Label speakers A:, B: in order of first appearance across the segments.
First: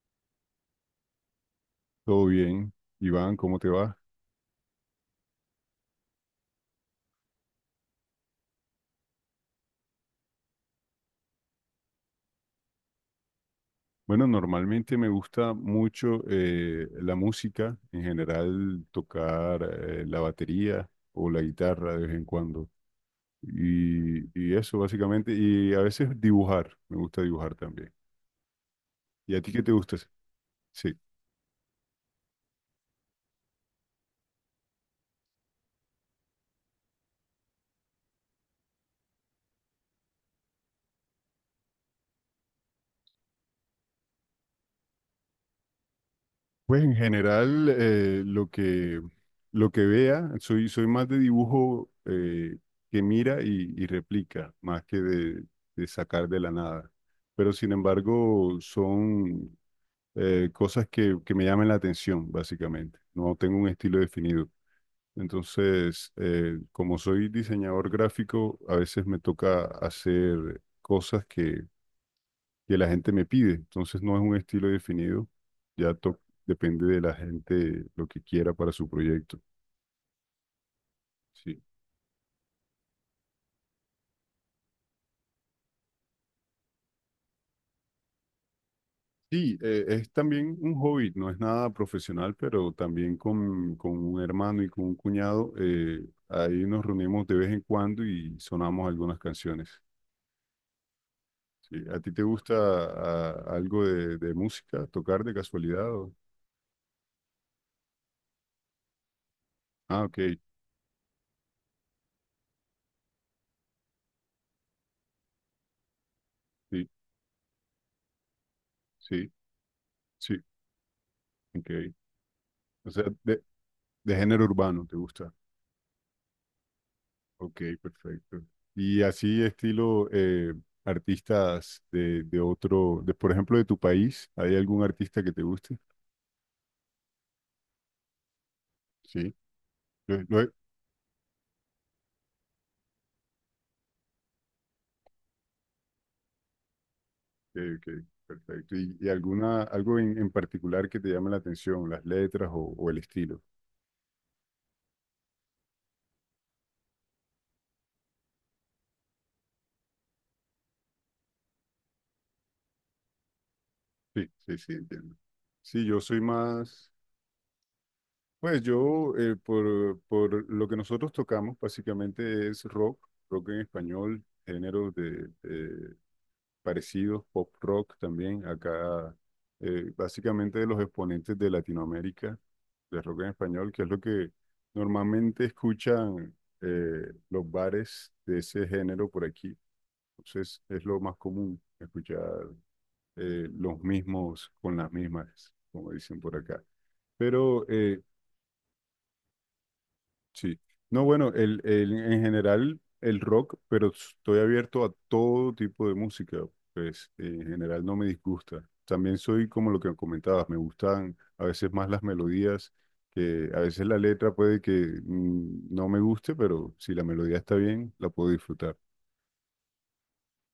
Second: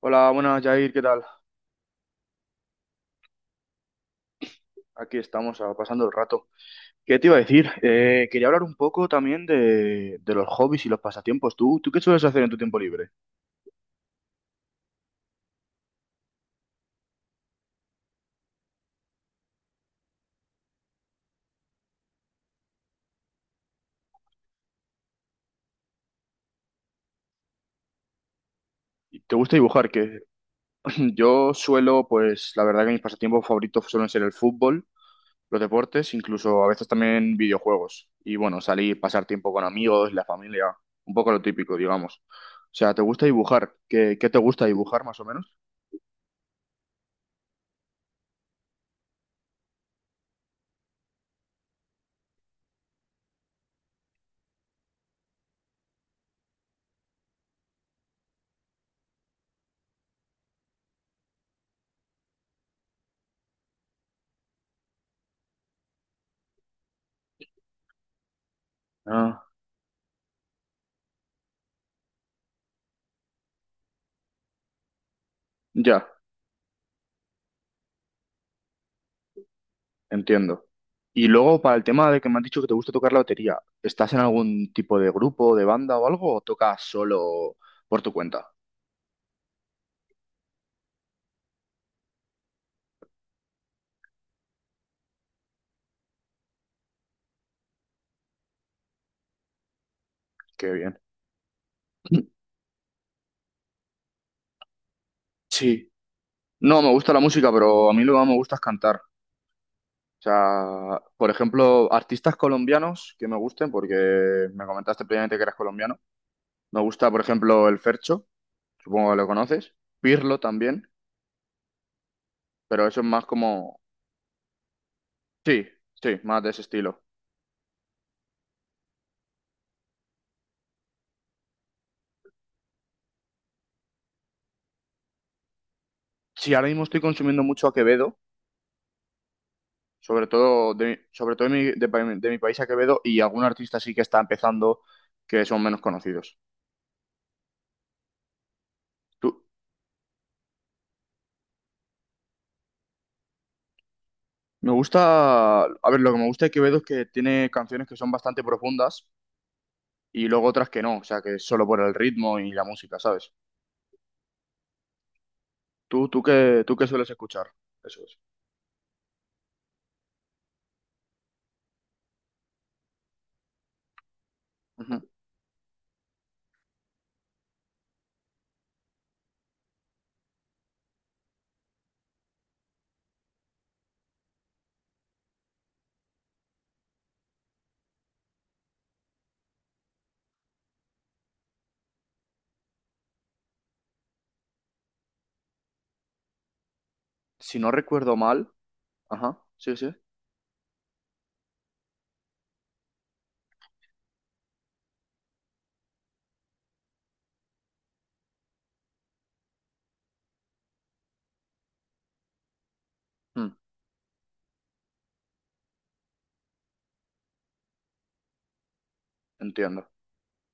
A: Hola, buenas, Jair, ¿qué tal?
B: Todo bien, Iván, ¿cómo te va?
A: Aquí estamos, pasando el rato. ¿Qué te iba a decir? Quería hablar un poco también de los hobbies y los pasatiempos. ¿¿Tú qué sueles hacer en tu tiempo libre?
B: Bueno, normalmente me gusta mucho la música, en general tocar la batería o la guitarra de vez en cuando. Y eso básicamente, y a veces dibujar, me gusta dibujar también. ¿Y
A: ¿Te
B: a ti
A: gusta
B: qué te
A: dibujar?
B: gusta hacer?
A: Que
B: Sí.
A: yo suelo, pues la verdad que mis pasatiempos favoritos suelen ser el fútbol, los deportes, incluso a veces también videojuegos. Y bueno, salir, pasar tiempo con amigos, la familia, un poco lo típico, digamos. O sea, ¿te gusta dibujar? ¿¿Qué te gusta dibujar más o menos?
B: Pues en general, lo que vea, soy más de dibujo que mira y replica, más de sacar de la nada. Pero sin embargo, son cosas que me llaman la atención, básicamente. No tengo un estilo definido. Entonces, como soy diseñador gráfico, a veces me
A: Ah,
B: toca hacer cosas que la gente me pide. Entonces no es un estilo definido, ya
A: ya.
B: to- depende de la gente lo que quiera para su proyecto.
A: Entiendo. Y luego,
B: Sí,
A: para el tema de que me has dicho que te gusta tocar la batería, ¿estás en algún tipo de grupo, de banda o algo, o tocas solo por tu cuenta?
B: sí, es también un hobby, no es nada profesional, pero también con un hermano y con un cuñado, ahí nos reunimos de vez en cuando y sonamos algunas canciones.
A: Qué bien.
B: Sí, ¿a ti te gusta algo de música, tocar de casualidad?
A: Sí.
B: O...
A: No, me gusta la música, pero a mí lo que más me gusta es cantar.
B: Ah, ok,
A: O sea, por ejemplo, artistas colombianos que me gusten, porque me comentaste previamente que eras colombiano. Me
B: sí,
A: gusta, por ejemplo, el Fercho, supongo que lo
B: sí,
A: conoces. Pirlo
B: sí,
A: también,
B: ok.
A: pero
B: O
A: eso
B: sea,
A: es más como...
B: de género urbano, ¿te gusta?
A: Sí, sí, más de ese estilo.
B: Ok, perfecto. Y así estilo artistas de otro, de, por ejemplo, de tu país, ¿hay algún artista que te guste?
A: Sí, ahora mismo estoy consumiendo mucho a Quevedo
B: Sí. Lo-
A: sobre
B: lo-
A: todo de mi país a Quevedo y algún artista sí que está empezando que son menos conocidos.
B: ok, perfecto. Y
A: Tú-
B: alguna, algo en particular que te llame la atención, las letras o el estilo?
A: Me gusta, a ver, lo que me gusta de Quevedo es que tiene canciones que son bastante profundas y luego otras que no, o sea, que es solo por el ritmo y la música, ¿sabes?
B: Sí, sí, sí, entiendo. Sí, yo
A: Tú,
B: soy
A: tú qué
B: más,
A: sueles escuchar? Eso es.
B: pues yo, por lo que nosotros tocamos, básicamente es rock, rock en español, géneros
A: Ujú.
B: de, parecidos, pop rock también, acá básicamente de los exponentes de Latinoamérica, de rock en español, que es lo que normalmente escuchan los bares de ese género por aquí. Entonces es lo más común escuchar los mismos con las mismas, como dicen por acá.
A: Si
B: Pero
A: no recuerdo mal, ajá, sí, sí.
B: sí. No, bueno, en general el rock, pero estoy abierto a todo tipo de música, pues en general no me disgusta. También soy como lo que comentabas, me gustan a veces más las melodías, que
A: Mm,
B: a veces la letra puede que no me guste, pero si la melodía está bien, la puedo disfrutar.
A: entiendo.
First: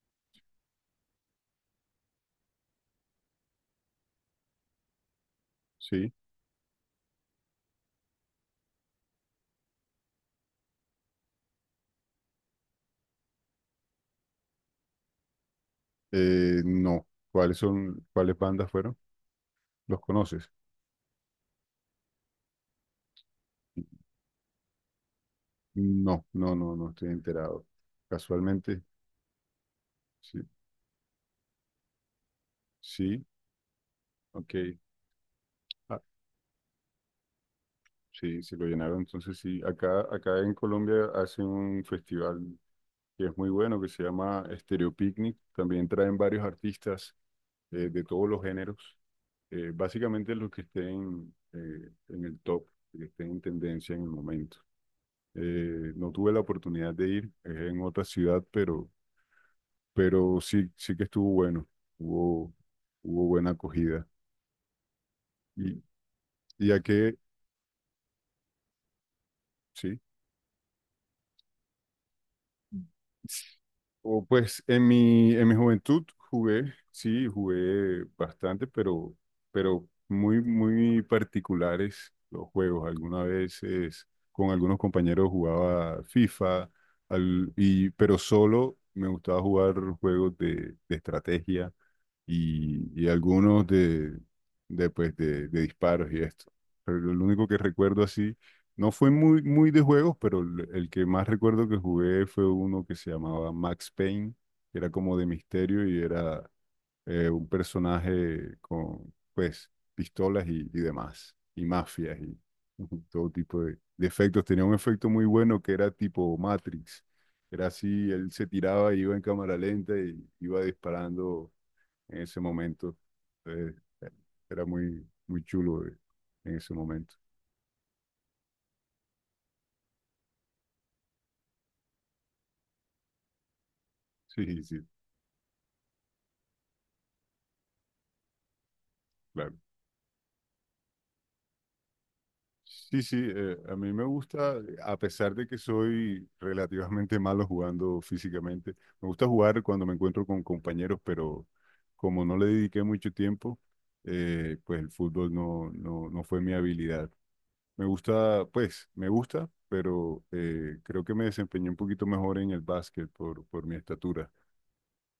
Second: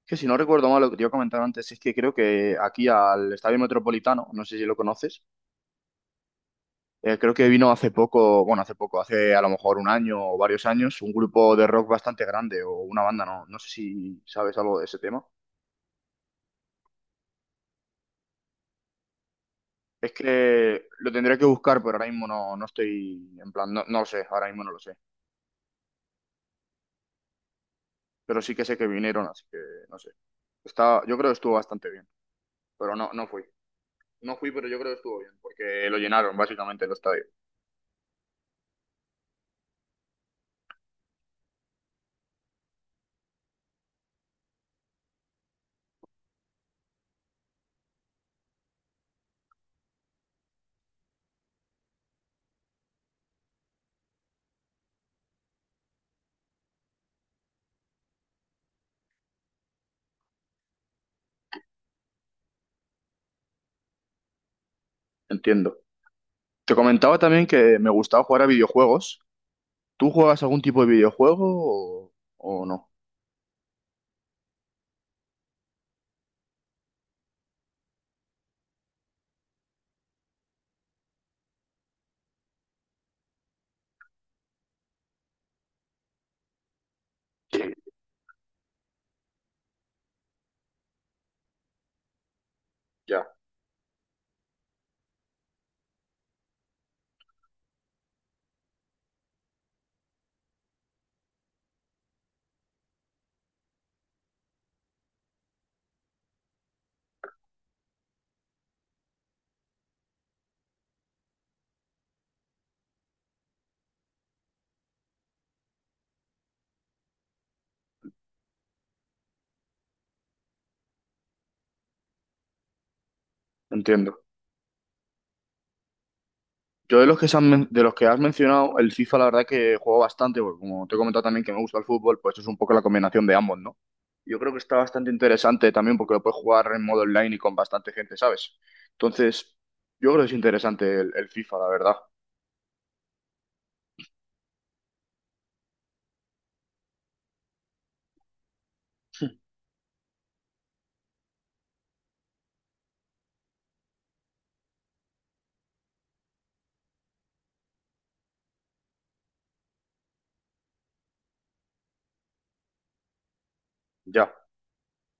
A: Que si no recuerdo mal lo que te iba a comentar antes es que creo que aquí al Estadio Metropolitano, no sé si lo conoces.
B: Sí.
A: Creo que vino hace poco, bueno, hace poco, hace a lo mejor un año o varios años, un grupo de rock bastante grande o una banda, no, no sé si sabes algo de ese tema.
B: No. ¿Cuáles son, cuáles bandas fueron? ¿Los
A: Es
B: conoces?
A: que lo tendría que buscar, pero ahora mismo no, no estoy, en plan, no, no lo sé, ahora mismo no lo sé.
B: No, no, no, no estoy enterado.
A: Pero sí que sé
B: Casualmente,
A: que vinieron, así que no sé.
B: sí,
A: Está, yo creo que estuvo bastante bien, pero no,
B: sí,
A: no fui. No fui, pero
B: ok.
A: yo creo que estuvo bien, porque lo llenaron básicamente el estadio.
B: Sí, sí lo llenaron. Entonces sí, acá en Colombia hacen un festival que es muy bueno, que se llama Stereo Picnic. También traen varios artistas de todos los géneros. Básicamente los que estén en el top, que estén en tendencia en el momento. No tuve la oportunidad de ir, es en otra ciudad, pero sí, sí que estuvo bueno. Hubo, hubo buena acogida.
A: Entiendo.
B: ¿Y, y
A: Te
B: a qué?
A: comentaba también que me gustaba jugar a videojuegos.
B: Sí.
A: ¿Tú juegas algún tipo de videojuego o, o no?
B: O, pues en mi juventud jugué, sí, jugué bastante, pero muy, muy particulares los juegos. Algunas veces con algunos compañeros jugaba FIFA,
A: Sí,
B: pero solo me gustaba jugar juegos de estrategia y
A: ya,
B: algunos de disparos y esto. Pero lo único que recuerdo así, no fue muy, muy de juegos, pero el que más recuerdo que jugué fue uno que se llamaba Max Payne, que era como de misterio y era un personaje con, pues, pistolas y demás, y mafias y ujú, todo tipo de efectos. Tenía un efecto muy bueno que era tipo Matrix. Era así, él se tiraba y iba en cámara lenta y iba disparando en ese momento. Entonces,
A: entiendo.
B: era muy, muy chulo en ese
A: Yo de
B: momento.
A: los que se han de los que has mencionado, el FIFA la verdad que juego bastante, porque como te he comentado también que me gusta el fútbol, pues es un poco la combinación de ambos, ¿no? Yo creo que
B: Sí,
A: está
B: sí,
A: bastante interesante también porque lo puedes jugar en modo online y con bastante gente, ¿sabes?
B: claro.
A: Entonces, yo creo que es interesante el FIFA, la verdad.
B: Sí, sí, a mí me gusta, a pesar de que soy relativamente malo jugando físicamente, me gusta jugar cuando me encuentro con compañeros, pero como no le dediqué mucho tiempo, pues el fútbol no, no, no fue mi habilidad. Me gusta, pues, me gusta, pero creo que me desempeñé un poquito mejor en el básquet por mi estatura.
A: Ya.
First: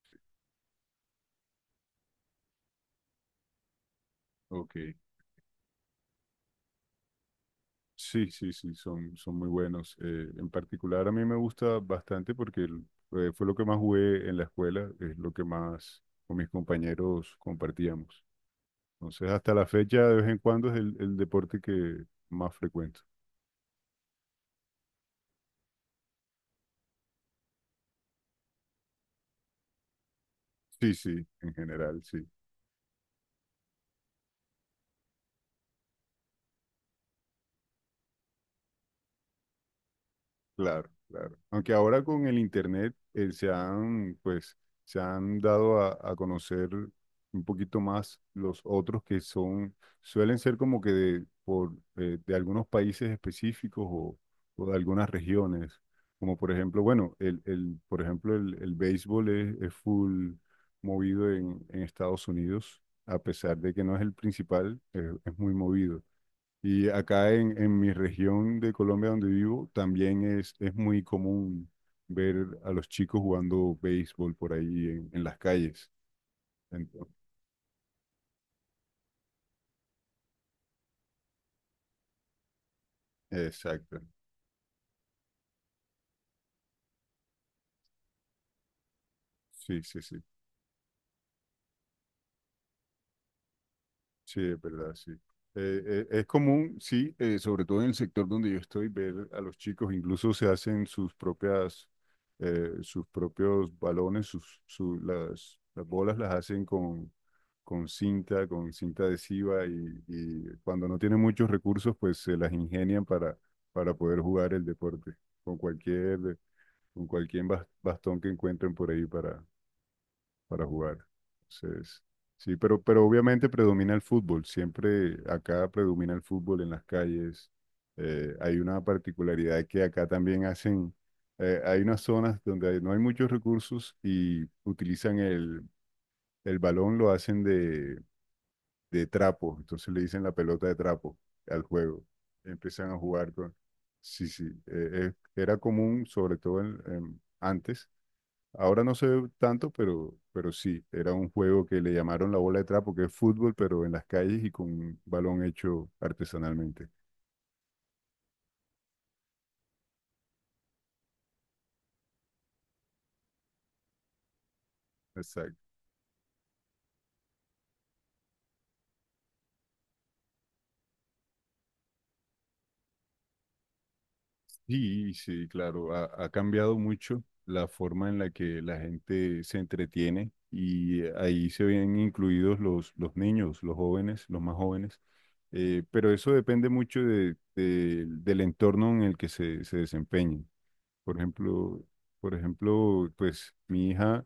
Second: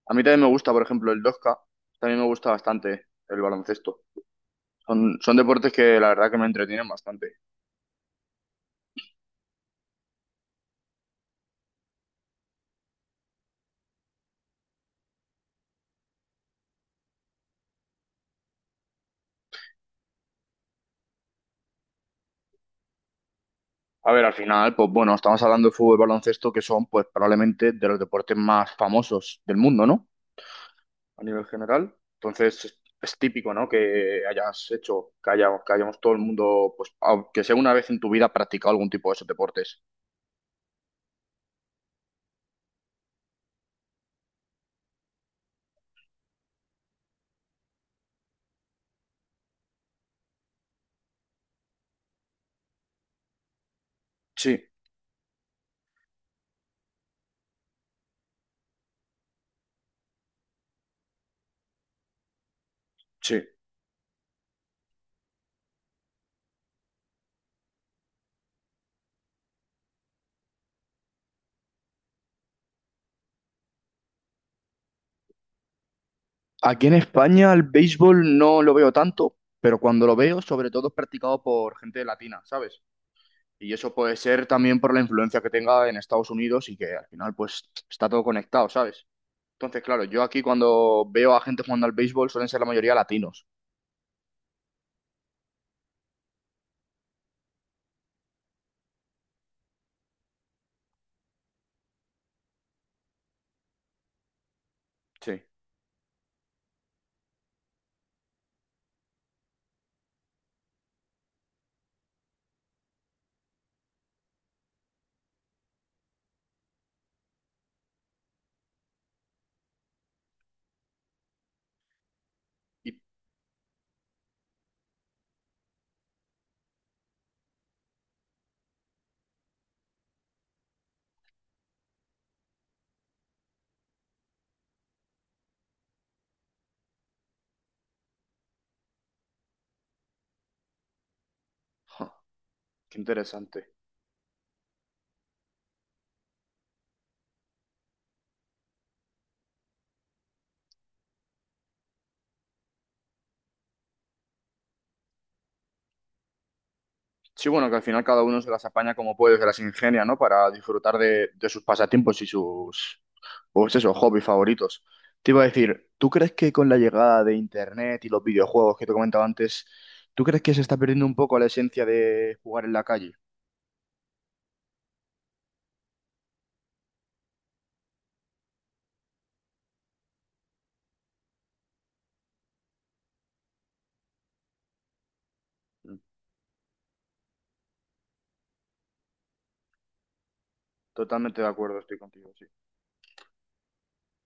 A: A mí también me gusta, por ejemplo, el 2K, también me gusta bastante el baloncesto.
B: Ok.
A: Son, son deportes que la verdad que me entretienen bastante.
B: Sí, sí, sí, son, son muy buenos. En particular a mí me gusta bastante fue lo que más jugué en la escuela, es lo que más con mis compañeros compartíamos. Entonces, hasta la fecha, de vez en cuando es el deporte que más frecuento.
A: A ver, al final, pues bueno, estamos hablando de fútbol y baloncesto, que son pues probablemente de los deportes más famosos del mundo, ¿no?
B: Sí,
A: A
B: sí,
A: nivel
B: en
A: general.
B: general, sí.
A: Entonces, es típico, ¿no? Que hayas hecho, que hayamos todo el mundo, pues, aunque sea una vez en tu vida, practicado algún tipo de esos deportes.
B: Claro, claro. Aunque ahora con el internet se han, pues, se han dado a conocer un poquito más los otros que son, suelen ser como que de, por, de algunos países específicos
A: Sí,
B: o de algunas regiones. Como por ejemplo, bueno, por ejemplo, el béisbol es full movido en Estados Unidos, a
A: sí.
B: pesar de que no es el principal, es muy movido. Y acá en mi región de Colombia donde vivo, también es muy común ver a los chicos jugando béisbol por ahí en las calles.
A: Aquí en
B: Ento-
A: España el béisbol no lo veo tanto, pero cuando lo veo, sobre todo es practicado por gente latina, ¿sabes? Y eso
B: exacto.
A: puede ser también por la influencia que tenga en Estados Unidos y que al final, pues, está todo conectado, ¿sabes?
B: Sí,
A: Entonces,
B: sí,
A: claro,
B: sí.
A: yo aquí cuando veo a gente jugando al béisbol suelen ser la mayoría latinos.
B: Sí, es verdad, sí. Es común, sí, sobre todo en el sector donde yo estoy, ver a los chicos, incluso se hacen sus propias, sus propios balones,
A: Sí.
B: las bolas las hacen con cinta adhesiva y cuando no tienen muchos recursos, pues se las ingenian para poder jugar el deporte con cualquier, con cualquier bastón que encuentren por ahí para jugar. Entonces, sí,
A: Y,
B: pero obviamente predomina el fútbol. Siempre acá predomina el fútbol en las calles. Hay una particularidad que acá también hacen, hay unas zonas no hay muchos recursos y utilizan el balón, lo hacen de trapo. Entonces le dicen la pelota de trapo al juego.
A: ja,
B: Empiezan a
A: qué
B: jugar con...
A: interesante.
B: Sí, sí, era común, sobre todo antes. Ahora no se ve tanto, pero sí, era un juego que le llamaron la bola de trapo, que es fútbol, pero en las calles y con un balón hecho artesanalmente.
A: Sí, bueno, que al final cada uno se las apaña como puede, se las ingenia, ¿no? Para disfrutar de sus pasatiempos y sus, pues eso, hobbies favoritos. Te iba a
B: Exacto.
A: decir, ¿tú crees que con la llegada de Internet y los videojuegos que te comentaba antes, ¿tú crees que se está perdiendo un poco la esencia de jugar en la calle?
B: Sí, sí, claro, ha, ha cambiado mucho la forma en la que la gente se entretiene y ahí se ven incluidos los niños, los jóvenes, los más jóvenes.
A: Mm,
B: Pero eso depende mucho del entorno en el que se desempeñen. Por
A: Totalmente de acuerdo,
B: ejemplo,
A: estoy contigo,
B: por
A: sí.
B: ejemplo, pues mi hija,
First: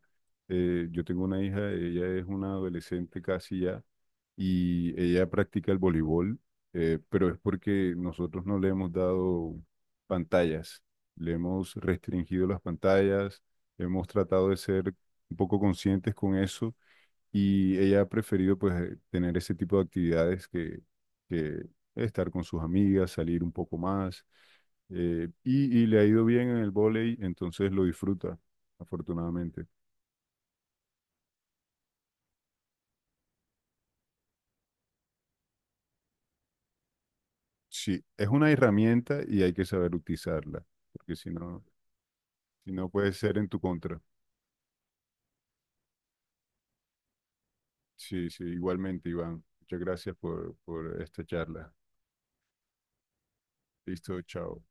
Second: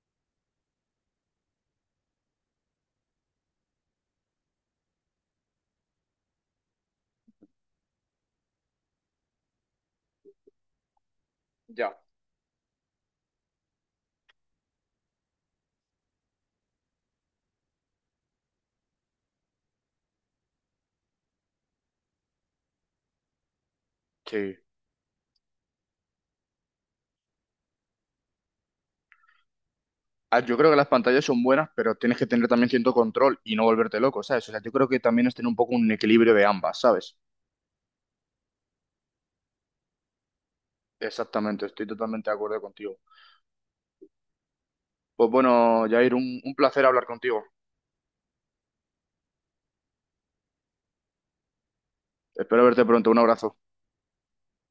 B: yo tengo una hija, ella es una adolescente casi ya, y ella practica el voleibol, pero es porque nosotros no le hemos dado pantallas, le hemos
A: Ya.
B: restringido las pantallas, hemos tratado de ser un poco conscientes con eso y ella ha preferido pues tener ese tipo de actividades que estar con sus amigas, salir un poco más.
A: Sí.
B: Y le ha ido bien en el vóley, entonces lo disfruta, afortunadamente.
A: Yo creo que las pantallas son buenas, pero tienes que tener también cierto control y no volverte loco, ¿sabes? O sea, yo creo que también es tener un poco un equilibrio de ambas, ¿sabes?
B: Sí, es una herramienta y hay que saber utilizarla, porque si no,
A: Exactamente, estoy totalmente de acuerdo
B: si no
A: contigo.
B: puede ser en tu contra.
A: Pues bueno, Jair, un placer hablar contigo.
B: Sí, sí, igualmente, Iván. Muchas gracias por esta charla.
A: Espero verte pronto. Un abrazo.
B: Listo, chao.